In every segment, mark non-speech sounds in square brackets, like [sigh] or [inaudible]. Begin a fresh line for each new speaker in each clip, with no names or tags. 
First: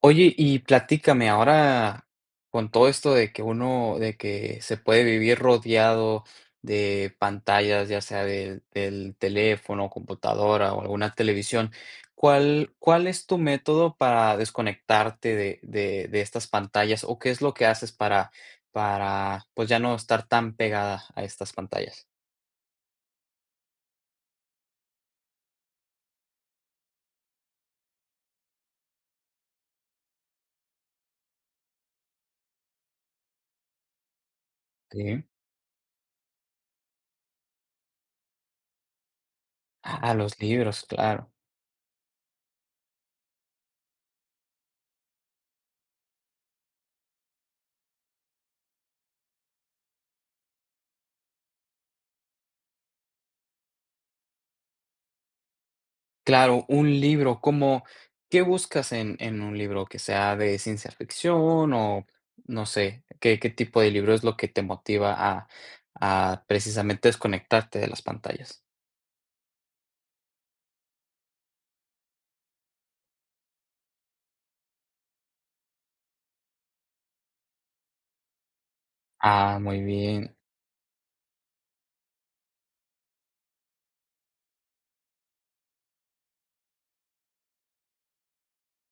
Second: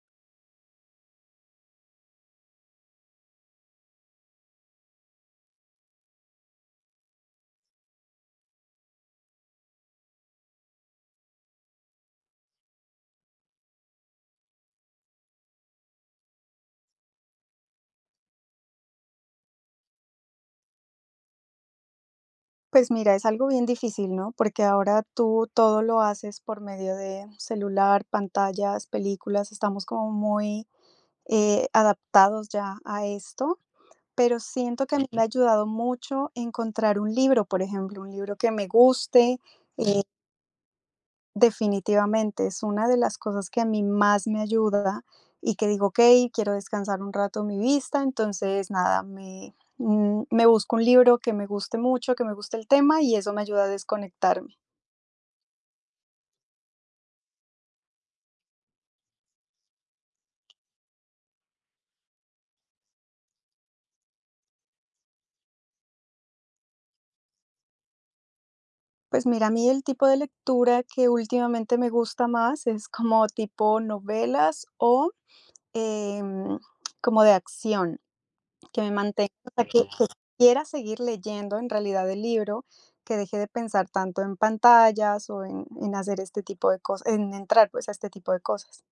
Oye, y platícame ahora con todo esto de que uno, de que se puede vivir rodeado de pantallas, ya sea del teléfono, computadora o alguna televisión, ¿cuál es tu método para desconectarte de estas pantallas o qué es lo que haces para pues ya no estar tan pegada a estas pantallas?
Pues mira, es algo bien difícil, ¿no? Porque ahora tú todo lo haces por medio de celular, pantallas, películas, estamos como muy adaptados ya a esto, pero siento que a mí me Ujú. Ha
Sí.
Ujú. Ayudado mucho encontrar un libro, por ejemplo, un libro que me guste, eh,
A los libros, claro.
definitivamente, es una de las cosas que a mí más me ayuda y que digo: "Ok, quiero descansar un rato mi vista", entonces nada, me busco un libro que me guste mucho, que me guste el tema y eso me ayuda a desconectarme.
Claro, un libro, como, ¿qué buscas en un libro? ¿Que sea de ciencia ficción o no sé, qué tipo de libro es lo que te motiva a precisamente desconectarte de las pantallas?
Pues mira, a mí el tipo de lectura que últimamente me gusta más es como tipo novelas o, em, como de acción. Que me mantenga, o
Ah,
sea, que
muy
que
bien.
quiera seguir leyendo en realidad el libro, que deje de pensar tanto en pantallas o en hacer este tipo de cosas, en entrar, pues, a este tipo de cosas.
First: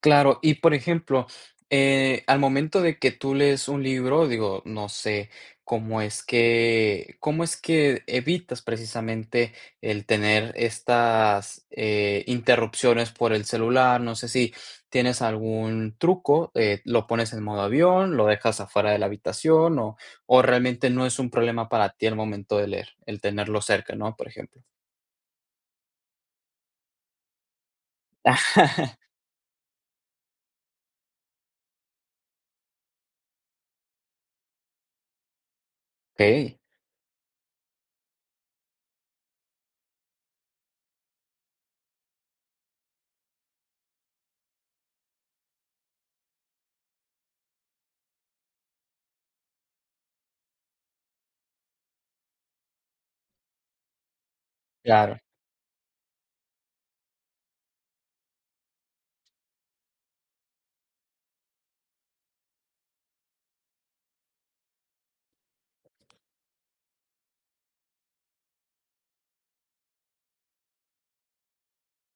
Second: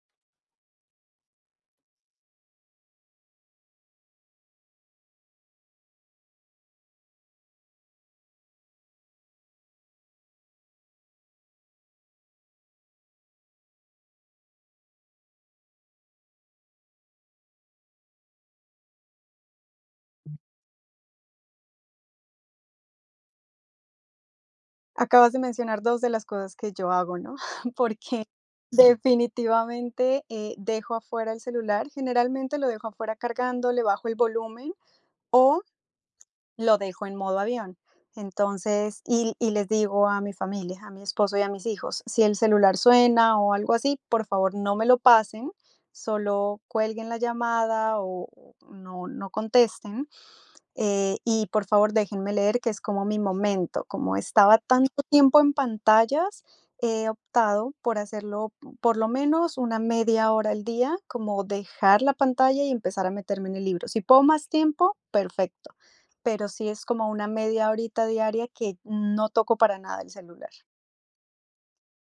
Claro, y por ejemplo, al momento de que tú lees un libro, digo, no sé, cómo es que evitas precisamente el tener estas interrupciones por el celular. No sé si tienes algún truco, lo pones en modo avión, lo dejas afuera de la habitación, o realmente no es un problema para ti al momento de leer, el tenerlo cerca, ¿no? Por ejemplo.
Acabas de mencionar 2 de las cosas que yo hago, ¿no? [laughs] Porque
Ah,
definitivamente, dejo afuera el celular, generalmente lo dejo afuera cargando, le bajo el volumen o
ok,
lo dejo en modo avión. Entonces, y les digo a mi familia, a mi esposo y a mis hijos, si el celular suena o algo así, por favor, no me lo pasen, solo cuelguen la llamada o no contesten, y por favor déjenme leer, que es como mi momento. Como estaba tanto
claro.
tiempo en pantallas, he optado por hacerlo por lo menos una media hora al día, como dejar la pantalla y empezar a meterme en el libro. Si puedo más tiempo, perfecto, pero sí es como una media horita diaria que no toco para nada el celular.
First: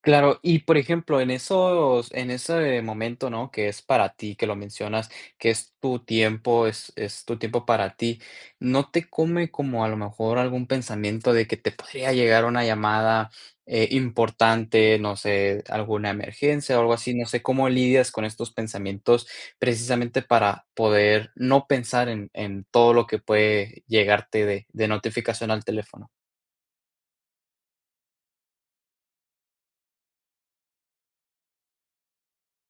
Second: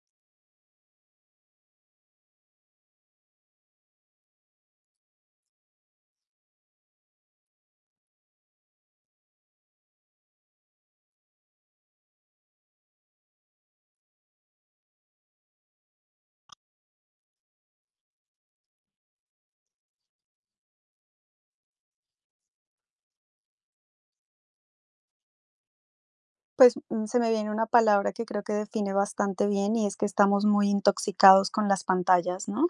Claro, y por ejemplo, en esos en ese momento, ¿no? Que es para ti, que lo mencionas, que es tu tiempo, es tu tiempo para ti, ¿no te come como a lo mejor algún pensamiento de que te podría llegar una llamada, importante, no sé, alguna emergencia o algo así? No sé, ¿cómo lidias con estos pensamientos precisamente para poder no pensar en todo lo que puede llegarte de notificación al teléfono?
Pues se me viene una palabra que creo que define bastante bien y es que estamos muy intoxicados con las pantallas, ¿no?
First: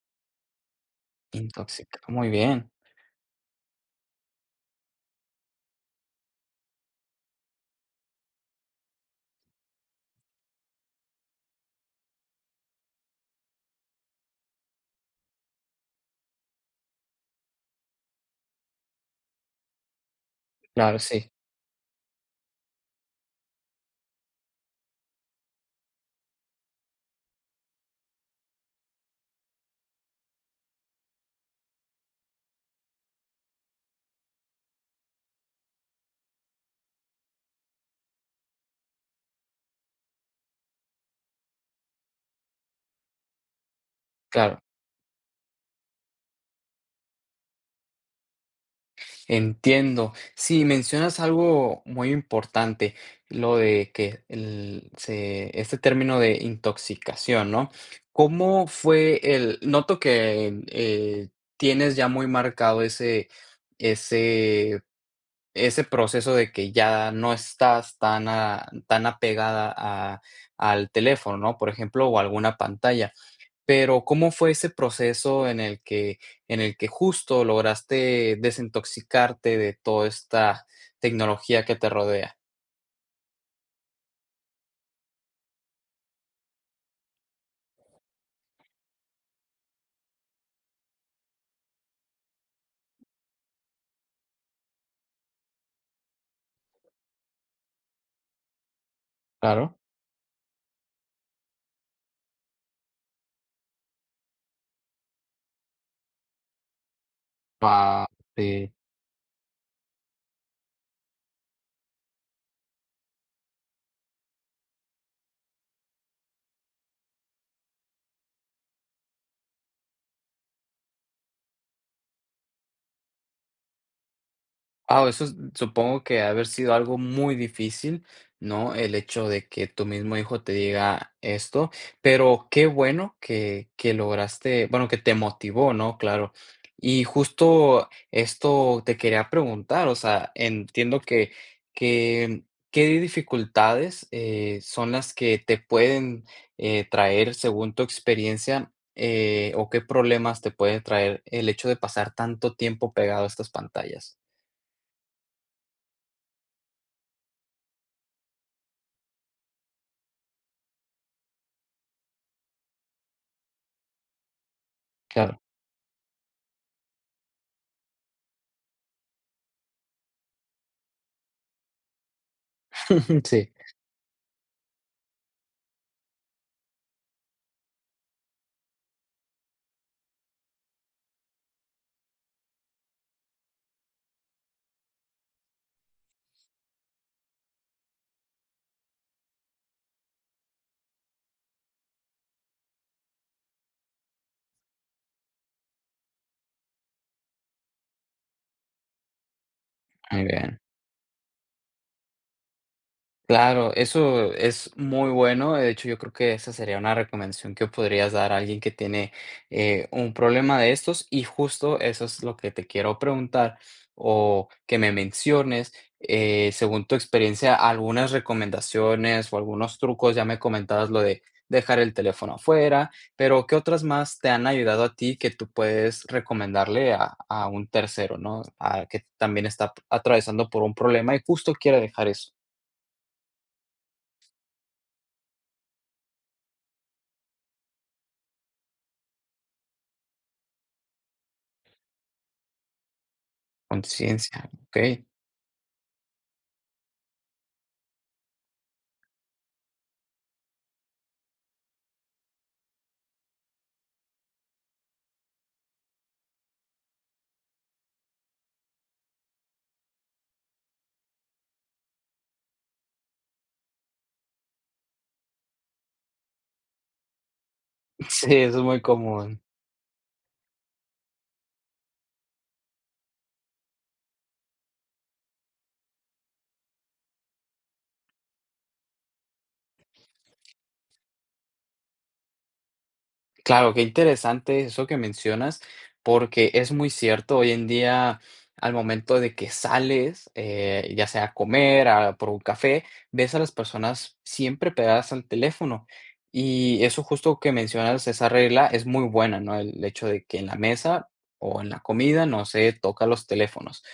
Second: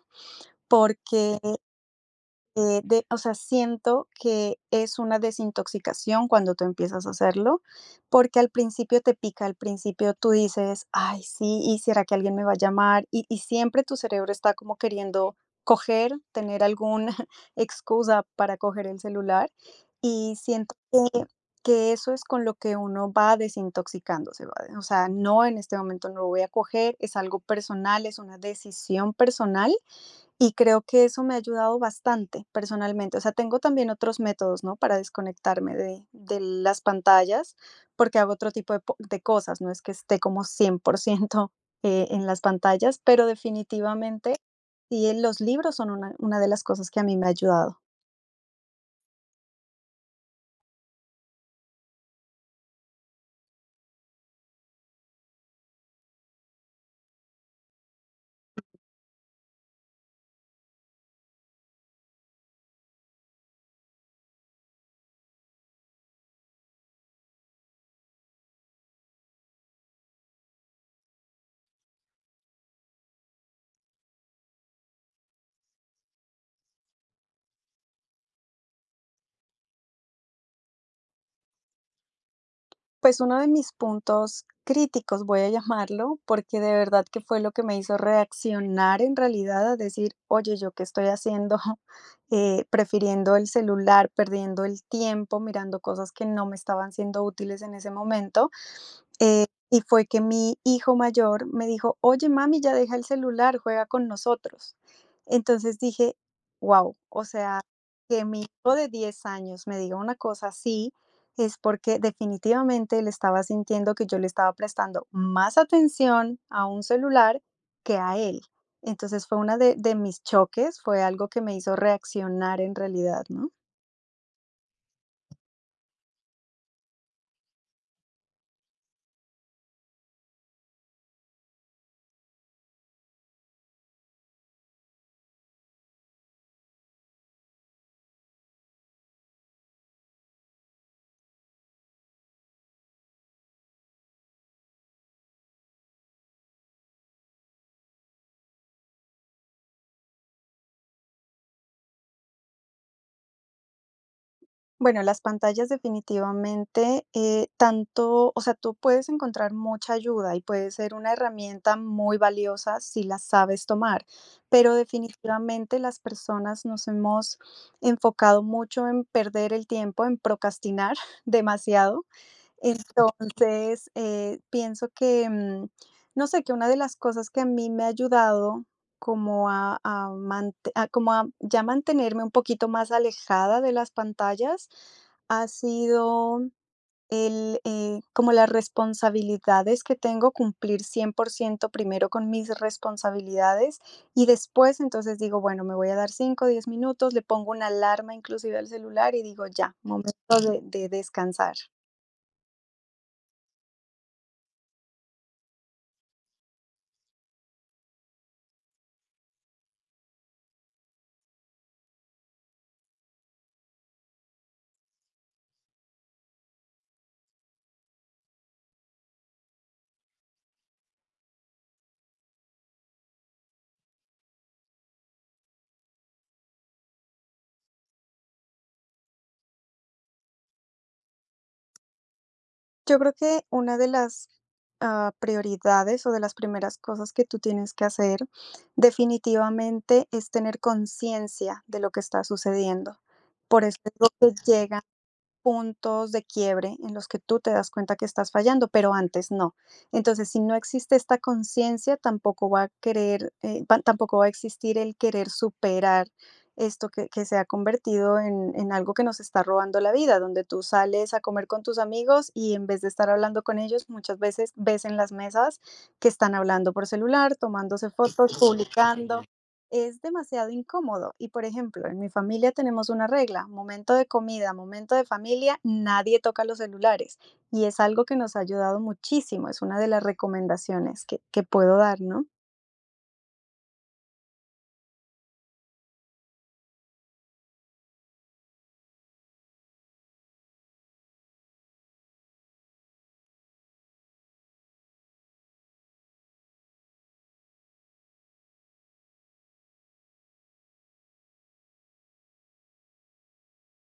Porque
Intoxica, muy bien.
De o sea, siento que es una desintoxicación cuando tú empiezas a hacerlo, porque al principio te pica, al principio tú dices: "Ay, sí, ¿y será que alguien me va a llamar?", y siempre tu cerebro está como queriendo coger, tener alguna [laughs] excusa para coger el celular, y siento
Claro,
que
sí,
que eso es con lo que uno va desintoxicándose, va o sea, no, en este momento no lo voy a coger, es algo personal, es una decisión personal y creo que eso me ha ayudado bastante personalmente. O sea, tengo también otros métodos, ¿no? Para desconectarme de las pantallas, porque hago otro tipo de, de cosas, no es que esté como 100% en las pantallas, pero definitivamente
claro.
sí, los libros son una de las cosas que a mí me ha ayudado.
Entiendo. Sí, mencionas algo muy importante, lo de que el, se, este término de intoxicación, ¿no? ¿Cómo fue el, noto que tienes ya muy marcado ese, ese, ese proceso de que ya no estás tan, tan apegada a, al teléfono, ¿no? Por ejemplo, o alguna pantalla. Pero, ¿cómo fue ese proceso en el que justo lograste desintoxicarte de toda esta tecnología que te rodea?
Pues uno de mis puntos críticos, voy a llamarlo, porque de verdad que fue lo que me hizo reaccionar en realidad a decir, oye, ¿yo qué estoy haciendo? [laughs] Prefiriendo el celular, perdiendo el tiempo, mirando cosas que no me estaban siendo útiles en ese momento.
Claro,
Y fue que mi hijo mayor me dijo: "Oye, mami, ya deja el celular, juega con nosotros". Entonces dije: "Wow, o sea,
pa
que mi
te.
hijo de 10 años me diga una cosa así, es porque definitivamente él estaba sintiendo que yo le estaba prestando más atención a un celular que a él". Entonces fue una de mis choques, fue algo que me hizo reaccionar en realidad, ¿no?
Ah, eso es supongo que ha de haber sido algo muy difícil, ¿no? El hecho de que tu mismo hijo te diga esto, pero qué bueno que lograste, bueno, que te motivó, ¿no? Claro. Y justo esto te quería preguntar, o sea, entiendo que que qué dificultades, son las que te pueden, traer según tu experiencia, o qué problemas te puede traer el hecho de pasar tanto tiempo pegado a estas pantallas.
Bueno, las pantallas definitivamente, tanto, o sea, tú puedes encontrar mucha ayuda y puede ser una herramienta muy valiosa si la sabes tomar, pero
Claro.
definitivamente las personas nos hemos enfocado mucho en perder el tiempo, en procrastinar [laughs] demasiado
[laughs] Sí,
entonces, pienso que, no sé, que una de las cosas que a mí me ha ayudado como a ya mantenerme un poquito más alejada de las pantallas ha sido como las responsabilidades que tengo, cumplir 100% primero con mis responsabilidades y después entonces digo, bueno, me voy a dar 5 o 10 minutos, le pongo una alarma inclusive al celular y digo, ya, momento
muy
de
bien.
de descansar.
Claro, eso es muy bueno. De hecho, yo creo que esa sería una recomendación que podrías dar a alguien que tiene un problema de estos. Y justo eso es lo que te quiero preguntar o que me menciones, según tu experiencia, algunas recomendaciones o algunos trucos. Ya me comentabas lo de dejar el teléfono afuera, pero ¿qué otras más te han ayudado a ti que tú puedes recomendarle a un tercero, ¿no? A que también está atravesando por un problema y justo quiere dejar eso.
Yo creo que una de las, prioridades o de las primeras cosas que tú tienes que hacer definitivamente es tener conciencia de lo que está sucediendo. Por eso digo que
Conciencia,
llegan
okey. [laughs]
puntos de quiebre en los que tú te das cuenta que estás fallando, pero antes no. Entonces, si no existe esta conciencia, tampoco va a querer, tampoco va a existir el querer superar esto que se ha convertido en algo que nos está robando la vida, donde tú sales a comer con tus amigos y en vez de estar hablando con ellos, muchas veces ves en las mesas que están hablando por celular, tomándose
Sí,
fotos,
eso es muy
publicando.
común.
Es demasiado incómodo. Y por ejemplo, en mi familia tenemos una regla, momento de comida, momento de familia, nadie toca los celulares. Y es algo que nos ha ayudado muchísimo, es una de las recomendaciones que puedo dar, ¿no?
Claro, qué interesante eso que mencionas, porque es muy cierto, hoy en día, al momento de que sales, ya sea a comer, a por un café, ves a las personas siempre pegadas al teléfono. Y eso justo que mencionas, esa regla es muy buena, ¿no? El hecho de que en la mesa o en la comida no se toca los teléfonos.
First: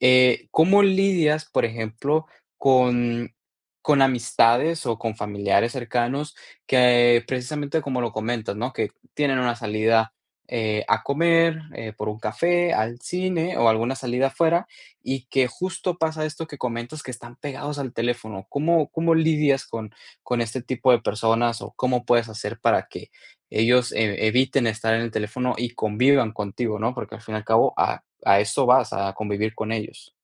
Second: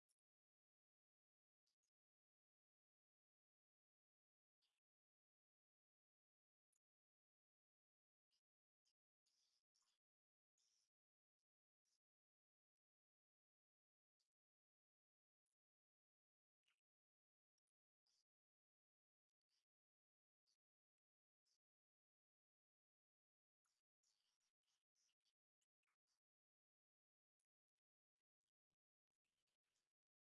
¿Cómo lidias, por ejemplo, con, con amistades o con familiares cercanos que precisamente como lo comentas, ¿no? Que tienen una salida a comer, por un café, al cine o alguna salida afuera y que justo pasa esto que comentas que están pegados al teléfono. ¿Cómo, cómo lidias con este tipo de personas o cómo puedes hacer para que ellos eviten estar en el teléfono y convivan contigo, ¿no? Porque al fin y al cabo, a eso vas, a convivir con ellos.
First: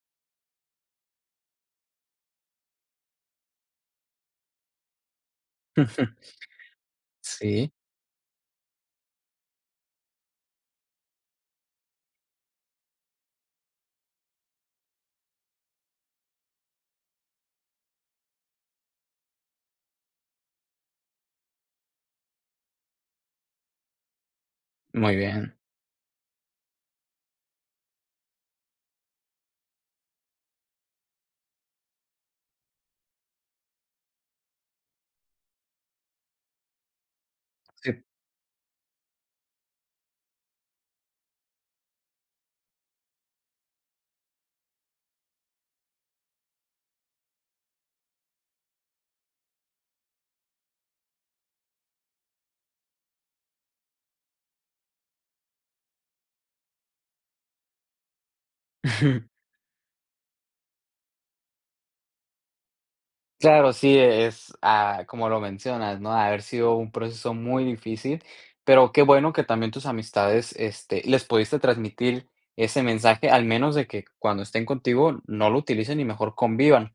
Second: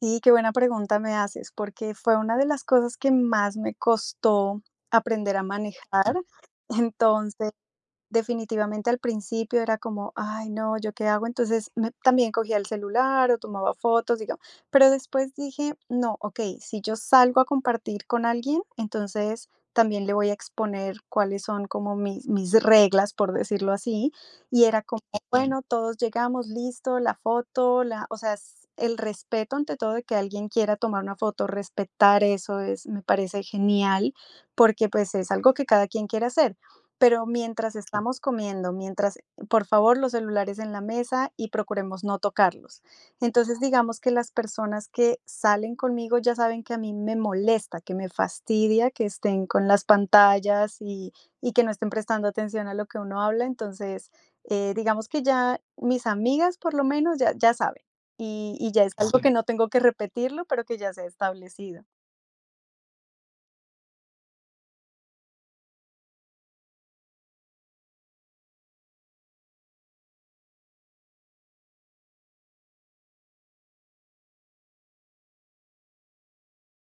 Sí, qué buena pregunta me haces, porque fue una de las cosas que más me costó aprender a manejar.
[laughs]
[laughs] Entonces,
Sí,
definitivamente al principio era como: "Ay, no, ¿yo qué hago?". Entonces, me también cogía el celular o tomaba fotos, digamos, pero después dije: "No, okey, si yo salgo a compartir con alguien, entonces también le voy a exponer cuáles son como mis reglas", por decirlo así, y era como:
muy
Claro.
bien.
"Bueno, todos llegamos, listo, la foto, la", o sea, s el respeto ante todo de que alguien quiera tomar una foto, respetar eso es me parece genial, porque, pues, es algo que cada quien quiere hacer. Pero mientras
Sí.
estamos comiendo, mientras, por favor, los celulares en la mesa y procuremos no tocarlos. Entonces, digamos que las personas que salen conmigo ya saben que a mí me molesta, que me fastidia que estén con las pantallas y que no estén prestando atención a lo que uno habla. Entonces, digamos que ya mis amigas, por lo menos, ya, ya saben. Y ya es algo sí, que no
[laughs]
tengo que repetirlo, pero que ya se ha establecido.
Claro, sí, es, ah, como lo mencionas, ¿no? Ha haber sido un proceso muy difícil, pero qué bueno que también tus amistades, este, les pudiste transmitir ese mensaje, al menos de que cuando estén contigo no lo utilicen y mejor convivan.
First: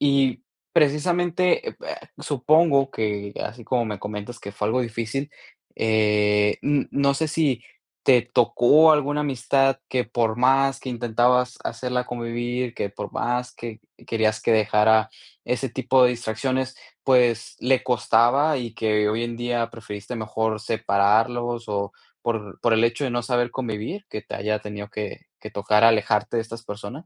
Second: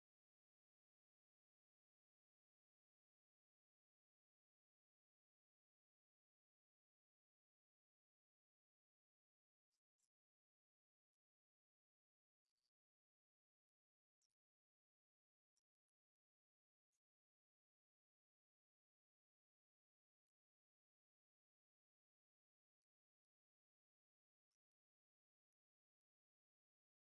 Y precisamente, supongo que, así como me comentas que fue algo difícil, n no sé si te tocó alguna amistad que por más que intentabas hacerla convivir, que por más que querías que dejara ese tipo de distracciones, pues le costaba y que hoy en día preferiste mejor separarlos o por el hecho de no saber convivir, que te haya tenido que tocar alejarte de estas personas.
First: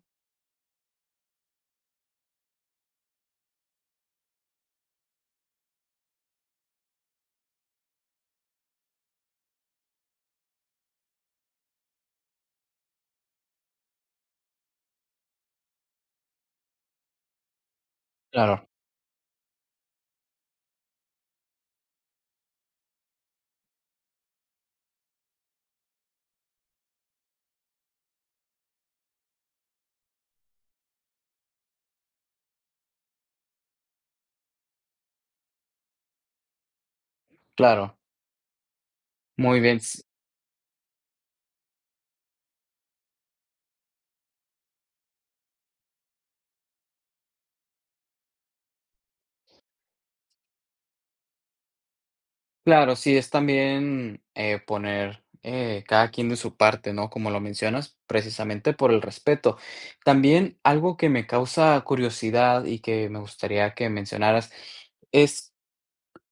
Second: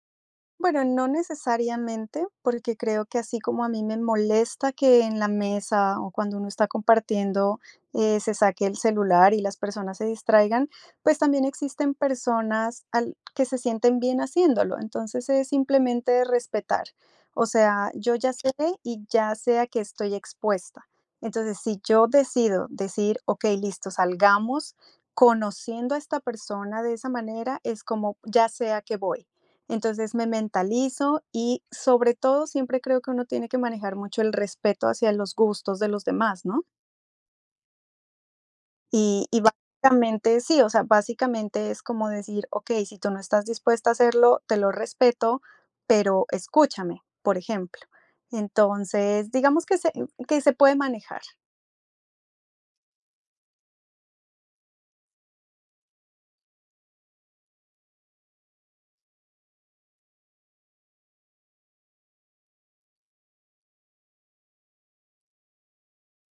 Bueno, no necesariamente, porque creo que así como a mí me molesta que en la mesa o cuando uno está compartiendo se saque el celular y las personas se distraigan, pues también existen personas que se sienten bien haciéndolo. Entonces es simplemente respetar. O sea, yo ya sé
Claro,
y ya sé a qué estoy expuesta. Entonces, si yo decido decir, ok, listo, salgamos conociendo a esta persona de esa manera, es como ya sé a qué voy entonces me mentalizo y sobre todo siempre creo que uno tiene que manejar mucho el respeto hacia los gustos de los demás, ¿no?
claro.
Y
Muy bien.
básicamente sí, o sea, básicamente es como decir, ok, si tú no estás dispuesta a hacerlo, te lo respeto, pero escúchame, por ejemplo. Entonces, digamos que se puede manejar.
Claro, sí, es también poner cada quien de su parte, ¿no? Como lo mencionas, precisamente por el respeto. También algo que me causa curiosidad y que me gustaría que mencionaras es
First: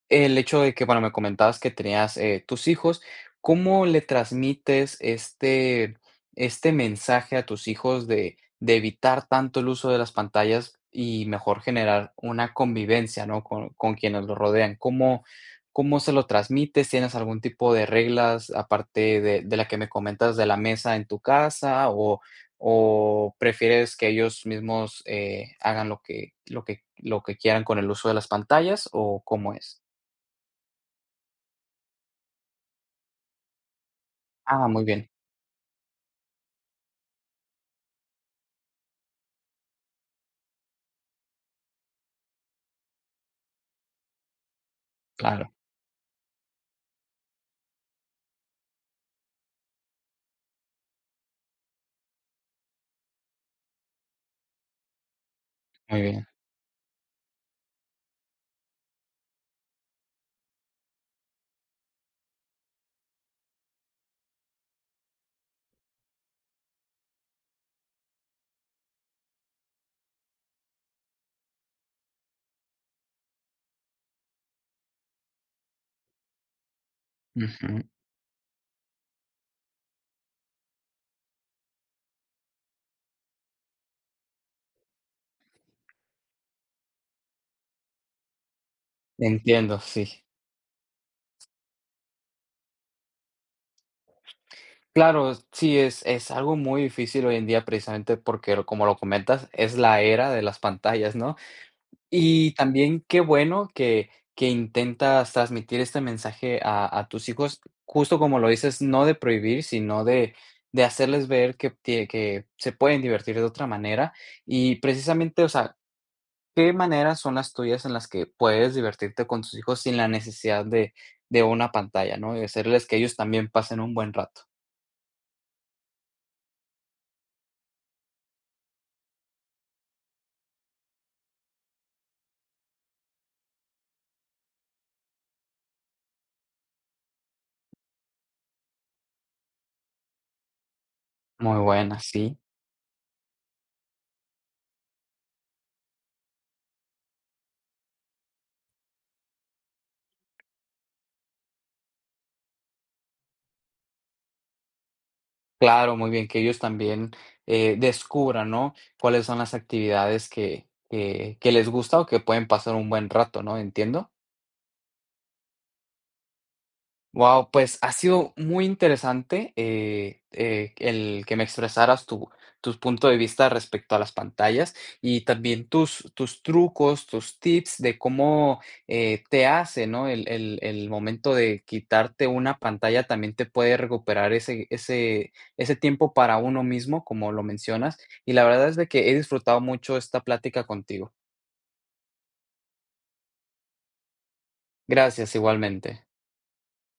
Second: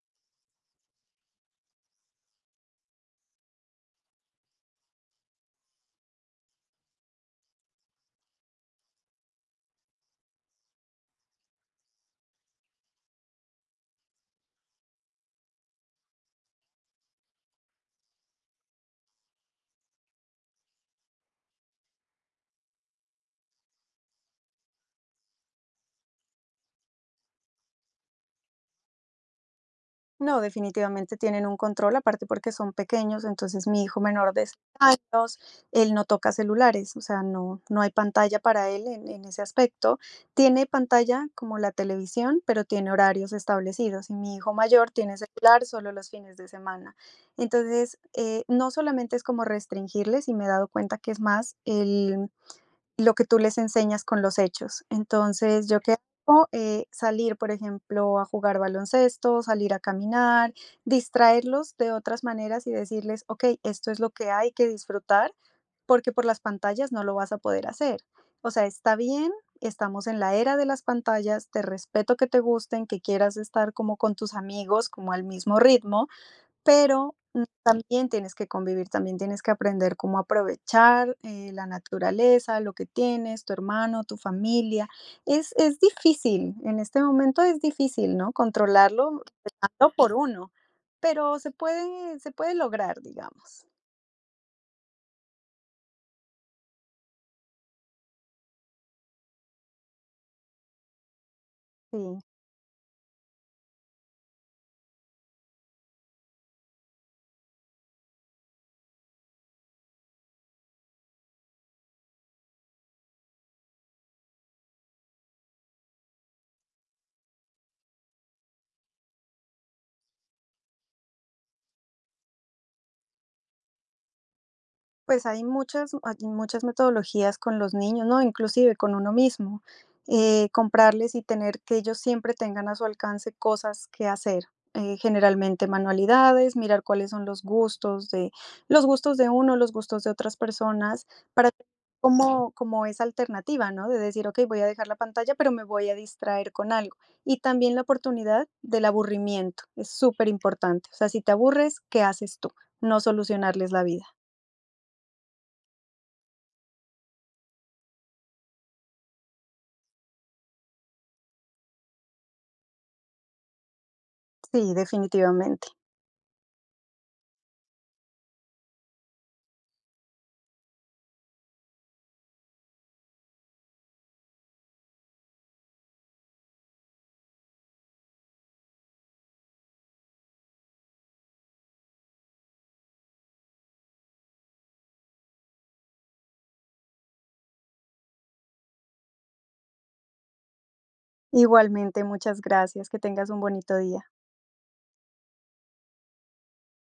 el hecho de que, bueno, me comentabas que tenías, tus hijos, ¿cómo le transmites este este mensaje a tus hijos de evitar tanto el uso de las pantallas y mejor generar una convivencia, no?, con quienes los rodean? ¿Cómo cómo se lo transmites? ¿Tienes algún tipo de reglas aparte de la que me comentas de la mesa en tu casa o prefieres que ellos mismos, hagan lo que lo que quieran con el uso de las pantallas o cómo es?
No, definitivamente tienen un control, aparte porque son pequeños, entonces mi hijo menor de 6
Ah, muy bien,
años, él no toca celulares, o sea, no, no hay pantalla para él en ese aspecto. Tiene pantalla como la televisión, pero tiene horarios establecidos y mi hijo mayor tiene
claro,
celular solo los fines de semana. Entonces, no solamente es como restringirles y me he dado cuenta que es más el lo que tú les enseñas con los hechos. Entonces, ¿yo qué
muy bien.
hago? Salir, por ejemplo, a jugar baloncesto, salir a caminar, distraerlos de otras maneras y decirles: "Okey, esto es lo que hay que disfrutar, porque por las pantallas no lo vas a poder hacer. O sea, está bien, estamos en la era de las pantallas, te respeto que te gusten, que quieras estar como con tus amigos, como al mismo ritmo, pero,
Ujú,
también tienes que convivir, también tienes que aprender cómo aprovechar, la naturaleza, lo que tienes, tu hermano, tu familia. Es difícil, en este momento es difícil, ¿no? Controlarlo,
entiendo,
hazlo por
sí.
uno, pero se puede lograr, digamos.
Claro, sí, es algo muy difícil hoy en día precisamente porque, como lo comentas, es la era de las pantallas, ¿no?
Sí.
Y también qué bueno que intentas transmitir este mensaje a tus hijos, justo como lo dices, no de prohibir, sino de hacerles ver que tie que se pueden divertir de otra manera. Y precisamente, o sea, ¿qué maneras son las tuyas en las que puedes divertirte con tus hijos sin la necesidad de una pantalla, no? Y hacerles que ellos también pasen un buen rato.
Pues hay muchas metodologías con los niños, ¿no? Inclusive con uno mismo. Comprarles y tener que ellos siempre tengan a su alcance cosas que hacer. Generalmente manualidades, mirar cuáles son los gustos de uno, los gustos de otras personas, para
Muy
tener
buena, sí.
como esa alternativa, ¿no? De decir, ok, voy a dejar la pantalla, pero me voy a distraer con algo. Y también la oportunidad del aburrimiento, es súper importante. O sea, si te aburres, ¿qué haces tú? No solucionarles la vida.
Claro, muy bien, que ellos también, descubran, ¿no?, cuáles son las actividades que que les gusta o que pueden pasar un buen rato, ¿no? Entiendo.
Sí, definitivamente.
Wow, pues ha sido muy interesante, el que me expresaras tu tus punto de vista respecto a las pantallas y también tus tus trucos, tus tips de cómo, te hace, ¿no? El momento de quitarte una pantalla también te puede recuperar ese tiempo para uno mismo, como lo mencionas, y la verdad es de que he disfrutado mucho esta plática contigo.
Igualmente, muchas gracias. Que tengas un bonito día.
Gracias, igualmente.